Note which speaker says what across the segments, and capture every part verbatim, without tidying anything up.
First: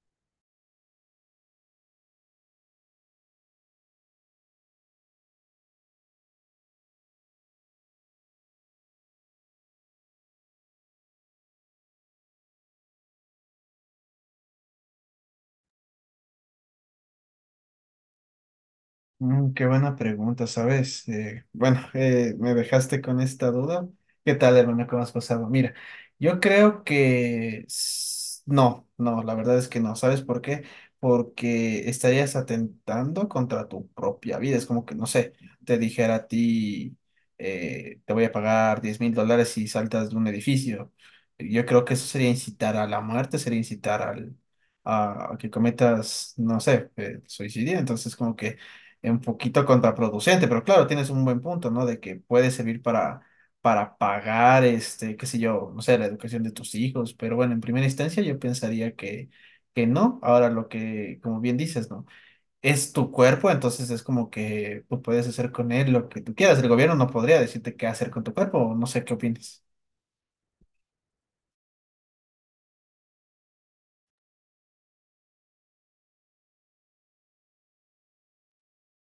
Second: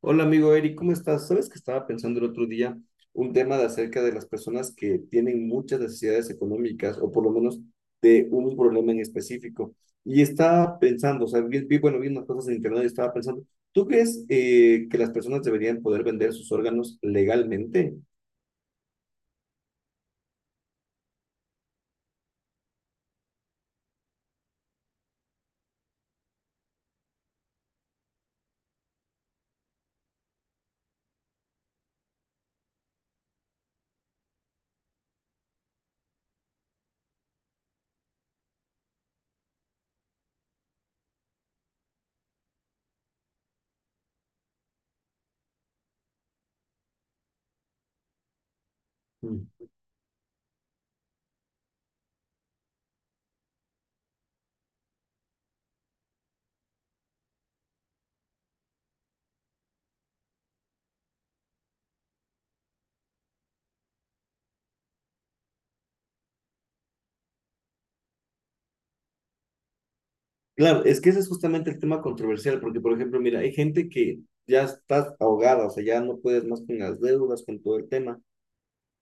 Speaker 1: Hola amigo Eric, ¿cómo estás? Sabes que estaba pensando el otro día un tema de acerca de las personas que tienen muchas necesidades económicas o por lo menos de un problema en específico. Y estaba pensando, o sea, vi, vi- bueno, vi unas cosas en internet y estaba pensando, ¿tú crees eh, que las personas deberían poder vender sus órganos legalmente?
Speaker 2: Mm, qué buena pregunta, ¿sabes? Eh, bueno, eh, Me dejaste con esta duda. ¿Qué tal, hermano? ¿Cómo has pasado? Mira, yo creo que s- no, no, la verdad es que no. ¿Sabes por qué? Porque estarías atentando contra tu propia vida. Es como que, no sé, te dijera a ti, eh, te voy a pagar diez mil dólares si saltas de un edificio. Yo creo que eso sería incitar a la muerte, sería incitar al... a a que cometas, no sé, eh, suicidio, entonces como que un
Speaker 1: Mm.
Speaker 2: poquito contraproducente, pero claro, tienes un buen punto, ¿no? De que puede servir para, para pagar, este, qué sé yo, no sé, la educación de tus hijos, pero bueno, en primera instancia yo pensaría que, que no. Ahora lo que, como bien dices, ¿no? Es tu cuerpo, entonces es como que tú puedes hacer con él lo que tú quieras. El gobierno no podría decirte qué hacer con tu cuerpo, o no sé qué opinas.
Speaker 1: Claro, es que ese es justamente el tema controversial, porque por ejemplo, mira, hay gente que ya estás ahogada, o sea, ya no puedes más con las deudas, con todo el tema.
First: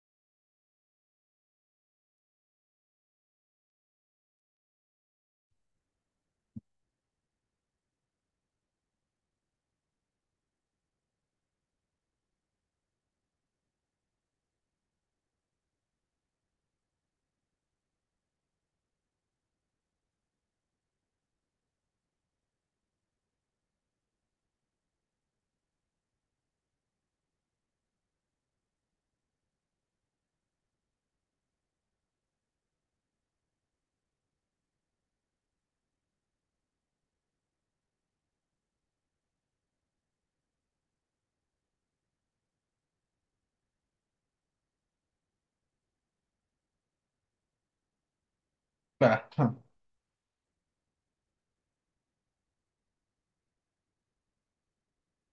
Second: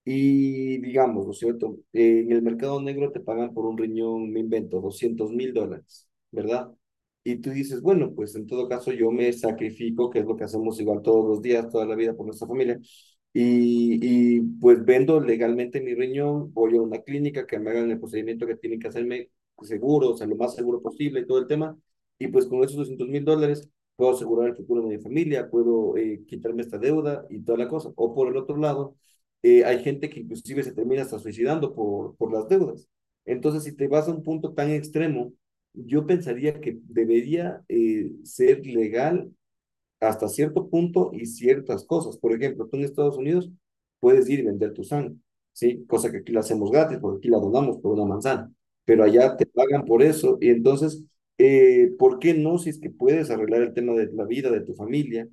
Speaker 1: Y digamos, ¿no es cierto? Eh, En el mercado negro te pagan por un riñón, me invento, doscientos mil dólares, ¿verdad? Y tú dices, bueno, pues en todo caso yo me sacrifico, que es lo que hacemos igual todos los días, toda la vida por nuestra familia. Y, y pues vendo legalmente mi riñón, voy a una clínica que me hagan el procedimiento que tienen que hacerme seguro, o sea, lo más seguro posible y todo el tema. Y pues con esos doscientos mil dólares puedo asegurar el futuro de mi familia, puedo eh, quitarme esta deuda y toda la cosa. O por el otro lado eh, hay gente que inclusive se termina hasta suicidando por, por las deudas. Entonces, si te vas a un punto tan extremo, yo pensaría que debería eh, ser legal hasta cierto punto y ciertas cosas. Por ejemplo, tú en Estados Unidos puedes ir y vender tu sangre, ¿sí? Cosa que aquí la hacemos gratis porque aquí la donamos por una manzana, pero
Speaker 2: Ah,
Speaker 1: allá te
Speaker 2: ah.
Speaker 1: pagan por eso y entonces, eh, ¿por qué no si es que puedes arreglar el tema de la vida de tu familia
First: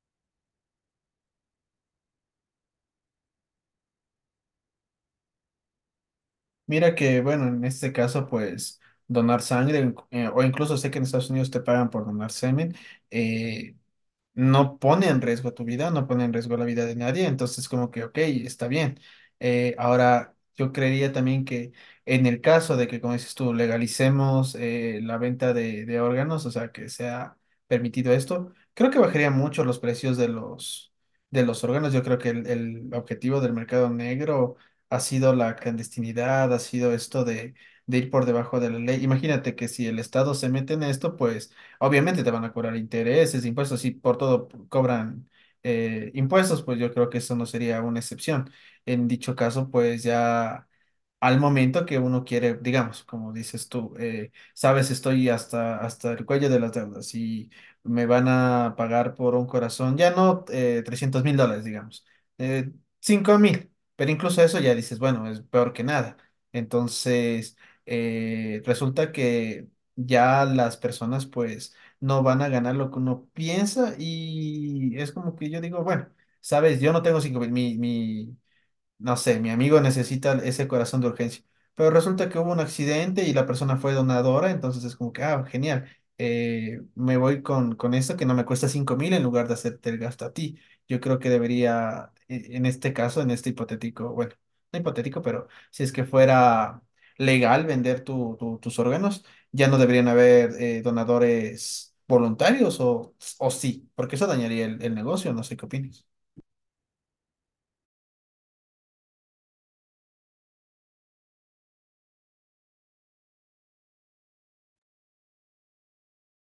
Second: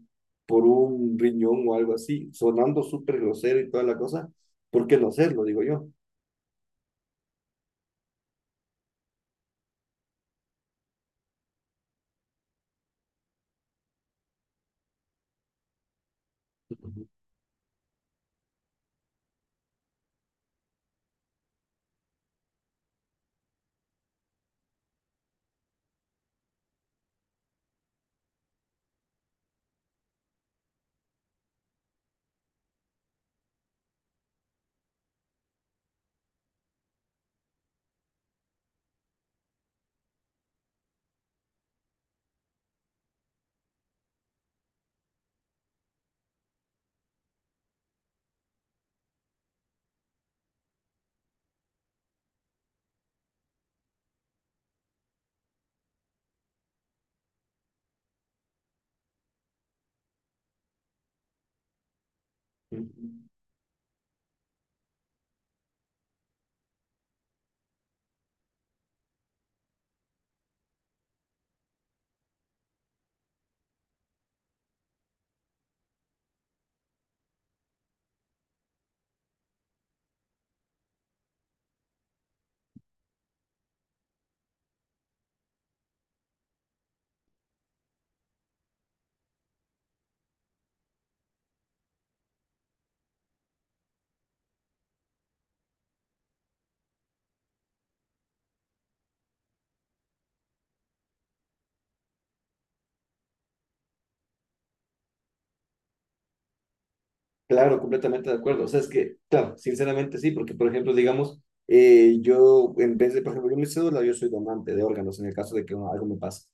Speaker 1: por un riñón o algo así, sonando súper grosero y toda la cosa? ¿Por qué no hacerlo, digo yo?
Speaker 2: Mira que, bueno, en este caso, pues donar sangre, eh, o incluso sé que en Estados Unidos te pagan por donar semen, eh, no pone en riesgo tu vida, no pone en riesgo la vida de
Speaker 1: Uh-huh.
Speaker 2: nadie, entonces como que, ok, está bien. Eh, ahora, yo creería también que en el caso de que, como dices tú, legalicemos eh, la venta de, de órganos, o sea, que sea permitido esto, creo que bajaría mucho los precios de los, de los órganos. Yo creo que el, el objetivo del mercado negro ha sido la clandestinidad, ha sido esto de, de ir por debajo de la ley. Imagínate que si el Estado se mete en esto, pues obviamente te van a cobrar intereses, impuestos, si por todo cobran eh, impuestos, pues yo creo que eso no sería una excepción. En dicho caso, pues ya al momento que uno quiere, digamos, como dices tú, eh, sabes, estoy hasta, hasta el cuello de las deudas y me van a pagar por un corazón, ya no eh, trescientos mil dólares, digamos, eh,
Speaker 1: Uh-huh.
Speaker 2: cinco mil, pero incluso eso ya dices, bueno, es peor que nada. Entonces, eh, resulta que ya las personas, pues, no van a ganar lo que uno piensa y es como que yo digo, bueno, sabes, yo no tengo cinco mil, mi, mi, no sé, mi amigo necesita ese corazón de urgencia. Pero resulta que hubo un accidente y la persona fue donadora, entonces es como que, ah, genial, eh, me voy con, con esto que no me cuesta cinco mil en lugar de hacerte el gasto a ti. Yo creo que debería, e- en este caso, en este hipotético, bueno, no hipotético, pero si es que fuera legal vender tu- tu- tus órganos, ya no deberían haber eh, donadores voluntarios o, o sí, porque eso dañaría el, el negocio, no sé qué opinas.
Speaker 1: Claro, completamente de acuerdo. O sea, es que, claro, sinceramente sí, porque por ejemplo, digamos, eh, yo en vez de, por ejemplo, yo mi cédula, yo soy donante de órganos en el caso de que algo me pase.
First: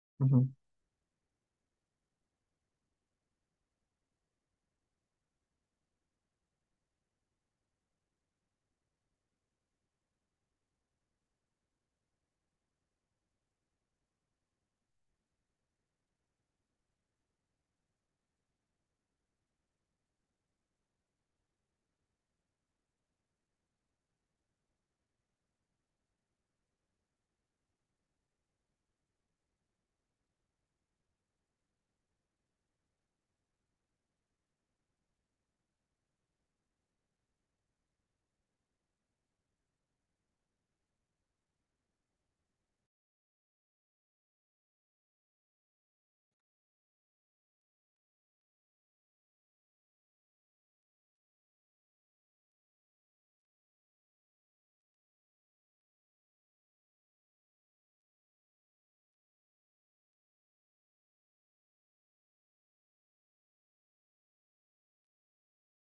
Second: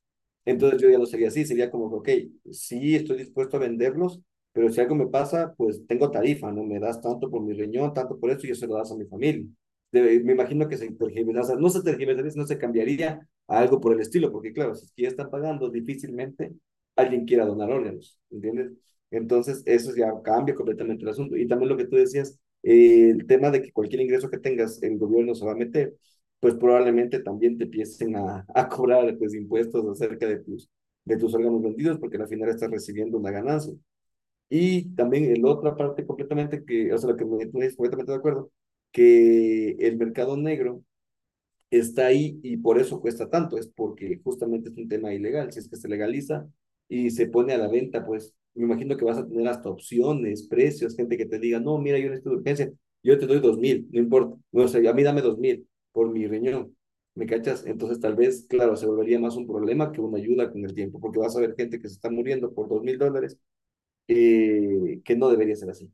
Speaker 1: Entonces yo ya lo sería así, sería como, ok, sí estoy dispuesto a venderlos, pero si algo me pasa, pues tengo tarifa, ¿no? Me das tanto por mi riñón, tanto por esto, y yo se lo das a mi familia. De- me imagino que se tergiversaría, no se tergiversaría, no se cambiaría a algo por el estilo, porque claro, si es que ya están pagando, difícilmente alguien quiera donar órganos, ¿entiendes? Entonces, eso ya cambia completamente el asunto. Y también lo que tú decías, eh, el tema de que cualquier ingreso que tengas, el gobierno se va a meter, pues probablemente también te empiecen a, a cobrar pues, impuestos acerca de tus, de tus órganos vendidos, porque al final estás recibiendo una ganancia. Y también en la otra parte completamente que, o sea, lo que me, me es completamente de acuerdo, que el mercado negro está ahí y por eso cuesta tanto, es porque justamente es un tema ilegal, si es que se legaliza y se pone a la venta, pues me imagino que vas a tener hasta opciones, precios, gente que te diga, no, mira, yo necesito de urgencia, yo te doy dos mil, no importa, no, o sea, a mí dame dos mil por mi riñón, ¿me cachas? Entonces tal vez, claro, se volvería más un problema que una ayuda con el tiempo, porque vas a ver gente que se está muriendo por dos mil dólares, eh, que no debería ser así.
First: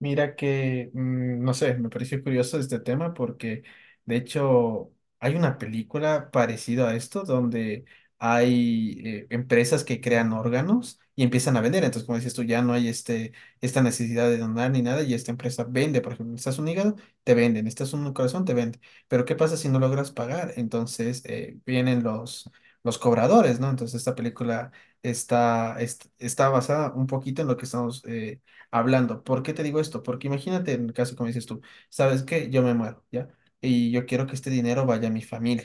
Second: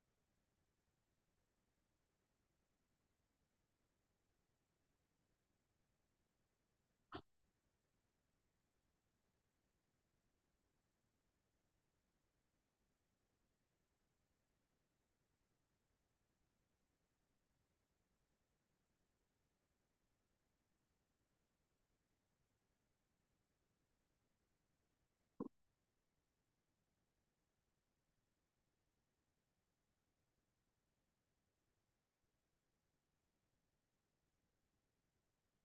Speaker 2: Mira que, mm, no sé, me pareció curioso este tema porque de hecho hay una película parecida a esto donde hay eh, empresas que crean órganos y empiezan a vender. Entonces, como dices tú, ya no hay este, esta necesidad de donar ni nada y esta empresa vende, por ejemplo, estás un hígado, te venden, estás un corazón, te venden. Pero ¿qué pasa si no logras pagar? Entonces eh, vienen los, los cobradores, ¿no? Entonces esta película está, est- está basada un poquito en lo que estamos... eh, hablando. ¿Por qué te digo esto? Porque imagínate en el caso, como dices tú, ¿sabes que Yo me muero, ¿ya? Y yo quiero que este dinero vaya a mi familia.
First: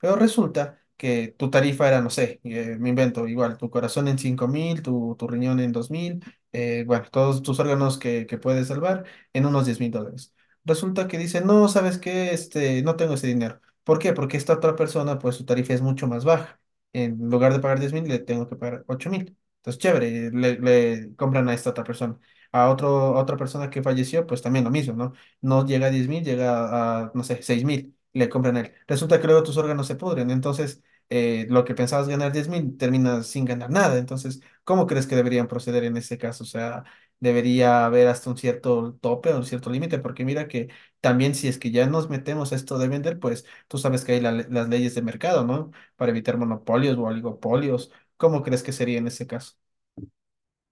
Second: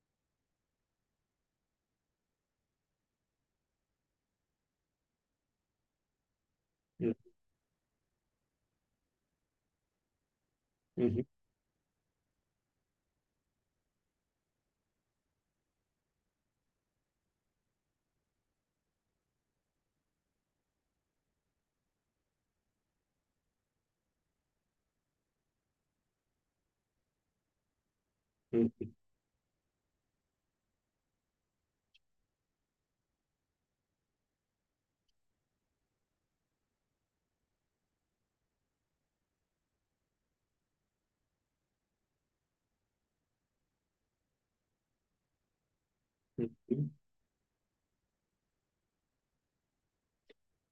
Speaker 2: Pero resulta que tu tarifa era, no sé, eh, me invento, igual, tu corazón en cinco mil, tu, tu riñón en dos mil, eh, bueno,
Speaker 1: Mm.
Speaker 2: todos tus órganos que, que puedes salvar en unos diez mil dólares. Resulta que
Speaker 1: Mm.
Speaker 2: dice, no, ¿sabes qué? Este, no tengo ese dinero. ¿Por qué? Porque esta otra persona, pues su tarifa es mucho más baja. En lugar de pagar diez mil, le tengo que pagar ocho mil. Entonces, chévere, le, le compran a esta otra persona a otro, a otra persona que falleció, pues también lo mismo, ¿no? No llega a diez mil llega a, no sé, seis mil le compran él. Resulta que luego tus órganos se pudren, entonces eh, lo que pensabas ganar diez mil terminas sin ganar nada. Entonces, ¿cómo crees que deberían proceder en ese caso? O sea, debería haber hasta un cierto tope o un cierto límite, porque mira que también si es que ya nos metemos a esto de vender, pues tú sabes que hay la le- las leyes de mercado, ¿no? Para evitar
Speaker 1: Mm.
Speaker 2: monopolios o oligopolios. ¿Cómo crees que sería en ese caso?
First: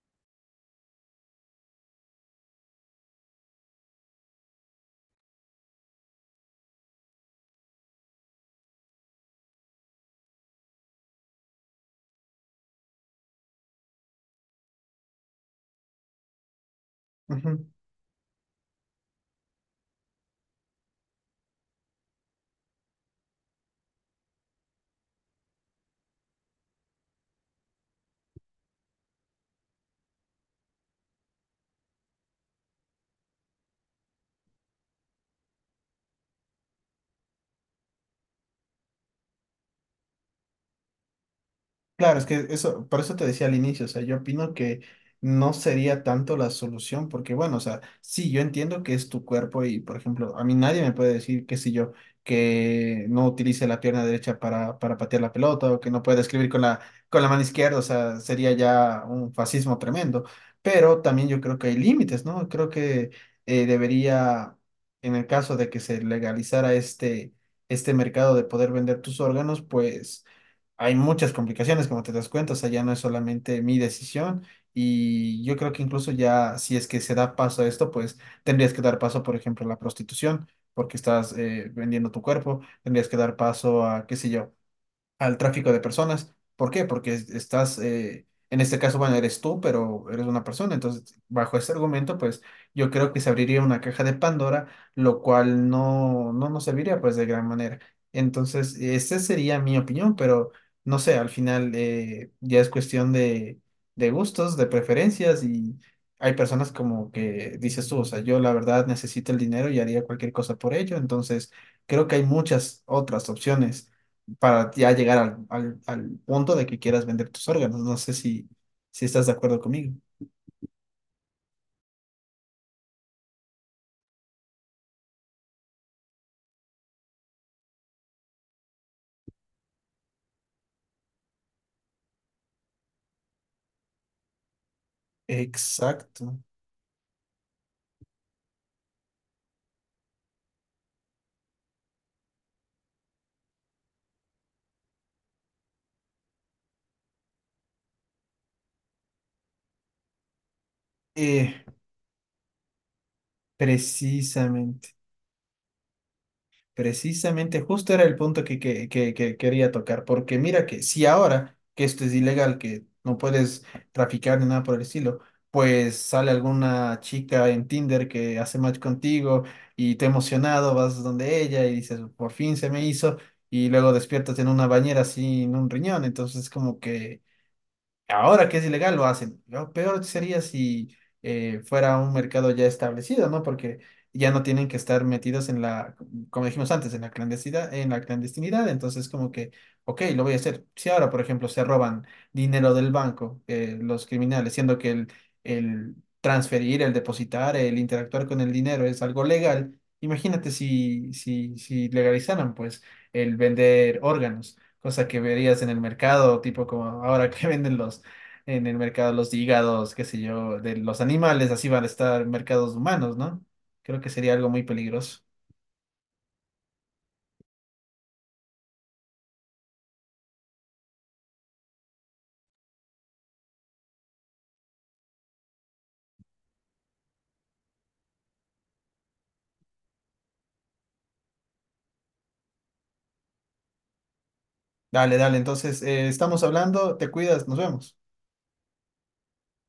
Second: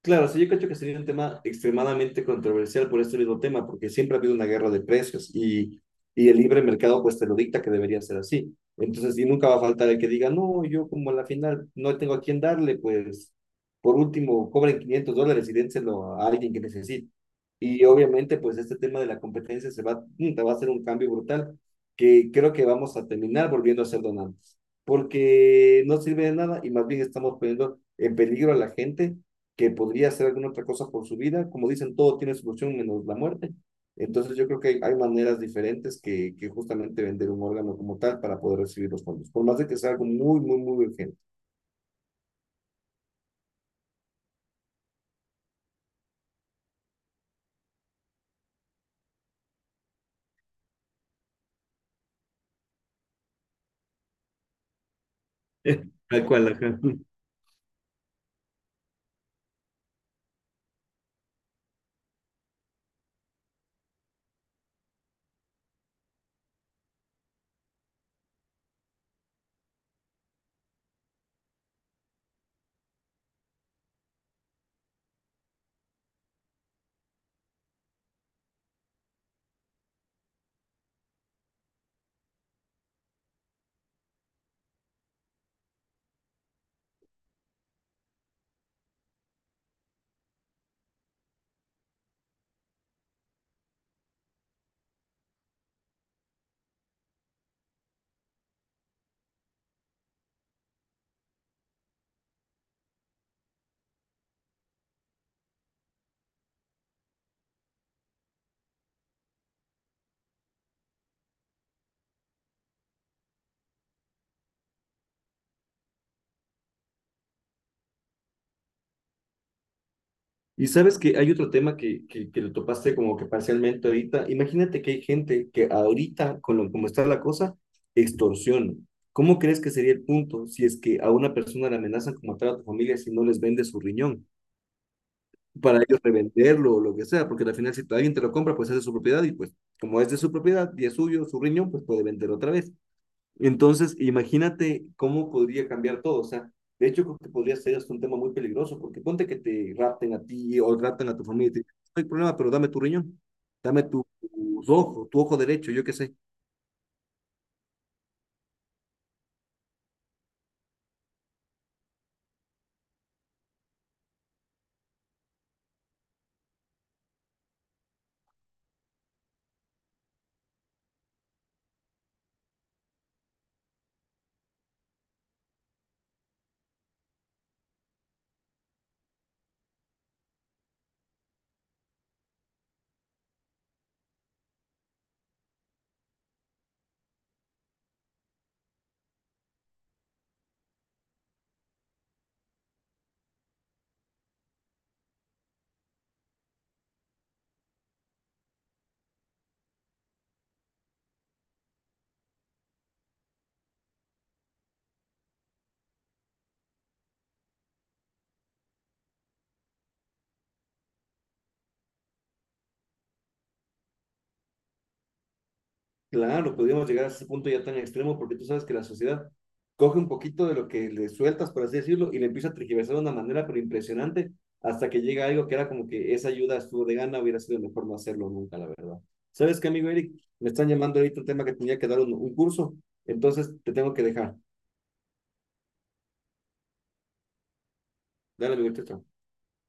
Speaker 1: Claro, sí, yo creo que sería un tema extremadamente controversial por este mismo tema, porque siempre ha habido una guerra de precios y, y el libre mercado pues te lo dicta que debería ser así. Entonces, y nunca va a faltar el que diga, no, yo como a la final no tengo a quién darle, pues por último cobren quinientos dólares y dénselo a alguien que necesite.
Speaker 2: Ujú.
Speaker 1: Y obviamente pues este tema de la competencia se va, mm, va a ser un cambio brutal que creo que vamos a terminar volviendo a ser donantes, porque no sirve de nada y más bien estamos poniendo en peligro a la gente que podría hacer alguna otra cosa por su vida. Como dicen, todo tiene solución menos la muerte. Entonces yo creo que hay, hay maneras diferentes que, que justamente vender un órgano como tal para poder recibir los fondos, por más de que sea algo muy, muy, muy urgente.
Speaker 2: Claro, es que eso, por eso te decía al inicio, o sea, yo opino que no sería tanto la solución, porque bueno, o sea, sí, yo entiendo que es tu cuerpo y, por ejemplo, a mí nadie me puede decir, qué sé yo, que no utilice la pierna derecha para, para patear la pelota o que no pueda
Speaker 1: Tal
Speaker 2: escribir
Speaker 1: cual,
Speaker 2: con
Speaker 1: ajá.
Speaker 2: la, con la mano izquierda, o sea, sería ya un fascismo tremendo, pero también yo creo que hay límites, ¿no? Creo que eh, debería, en el caso de que se legalizara este, este mercado de poder vender tus órganos, pues hay muchas complicaciones, como te das cuenta, o sea, ya no es solamente mi decisión y yo creo que incluso ya si es que se da paso a esto, pues tendrías que dar paso, por ejemplo, a la prostitución, porque estás eh, vendiendo tu cuerpo, tendrías que dar paso a, qué sé yo, al tráfico de personas. ¿Por qué? Porque es- estás, eh, en este caso, bueno, eres tú, pero eres una persona. Entonces, bajo ese argumento, pues yo creo que se abriría una caja de Pandora, lo cual no, no nos serviría pues de gran manera. Entonces, esa sería mi opinión, pero no sé, al final eh, ya es cuestión de, de gustos, de preferencias y hay personas como que dices tú, o sea, yo la verdad necesito el dinero y haría cualquier cosa por ello. Entonces, creo que hay muchas otras opciones para ya llegar al, al- al punto de que quieras vender tus órganos. No sé si, si estás de acuerdo conmigo.
Speaker 1: Y sabes que hay otro tema que, que, que lo topaste como que parcialmente ahorita. Imagínate que hay gente que ahorita, con lo, como está la cosa, extorsiona. ¿Cómo crees que sería el punto si es que a una persona le amenazan con matar a tu familia si no les vende su riñón? Para ellos
Speaker 2: Exacto.
Speaker 1: revenderlo o lo que sea, porque al final si alguien te lo compra, pues es de su propiedad y pues como es de su propiedad y es suyo, su riñón, pues puede vender otra vez. Entonces, imagínate cómo podría cambiar todo, o sea, de hecho creo que podría ser hasta un tema muy peligroso, porque ponte que te rapten a ti o rapten a tu familia y te
Speaker 2: Eh,
Speaker 1: dicen, no hay problema, pero dame tu riñón, dame tu, tu
Speaker 2: precisamente.
Speaker 1: ojo, tu ojo derecho, yo qué sé.
Speaker 2: Precisamente, justo era el punto que, que, que- que quería tocar, porque mira que si ahora que esto es ilegal, que no puedes traficar ni nada por el estilo, pues sale alguna chica en Tinder que hace match contigo y te emocionado, vas donde ella y dices, por fin se me hizo, y luego despiertas en una bañera sin un riñón, entonces como que ahora que es ilegal lo hacen. Lo peor sería si eh, fuera un mercado ya establecido, ¿no? Porque ya no tienen que estar metidos en la, como dijimos antes, en la clandestinidad, en la clandestinidad. Entonces, como que, ok, lo voy a hacer. Si ahora, por ejemplo, se roban dinero del banco, eh, los criminales, siendo que el, el transferir, el depositar, el interactuar con el dinero es algo legal, imagínate si, si, si legalizaran, pues, el vender órganos, cosa que verías en el mercado, tipo como ahora que venden los en el mercado los hígados, qué sé yo, de los animales, así van a estar en mercados humanos, ¿no? Creo que sería algo muy peligroso.
Speaker 1: Claro, podríamos llegar a ese punto ya tan extremo porque tú sabes que la sociedad coge un poquito de lo que le sueltas, por así decirlo, y le empieza a tergiversar de una manera pero impresionante hasta que llega algo que era como que esa ayuda estuvo de gana, hubiera sido mejor no hacerlo nunca, la verdad. ¿Sabes qué, amigo Eric? Me están llamando ahorita un tema que tenía que dar un, un, curso, entonces te tengo que dejar.
Speaker 2: Dale, dale, Entonces eh, estamos hablando, te cuidas, nos vemos.
Speaker 1: Dale, amigo, chao.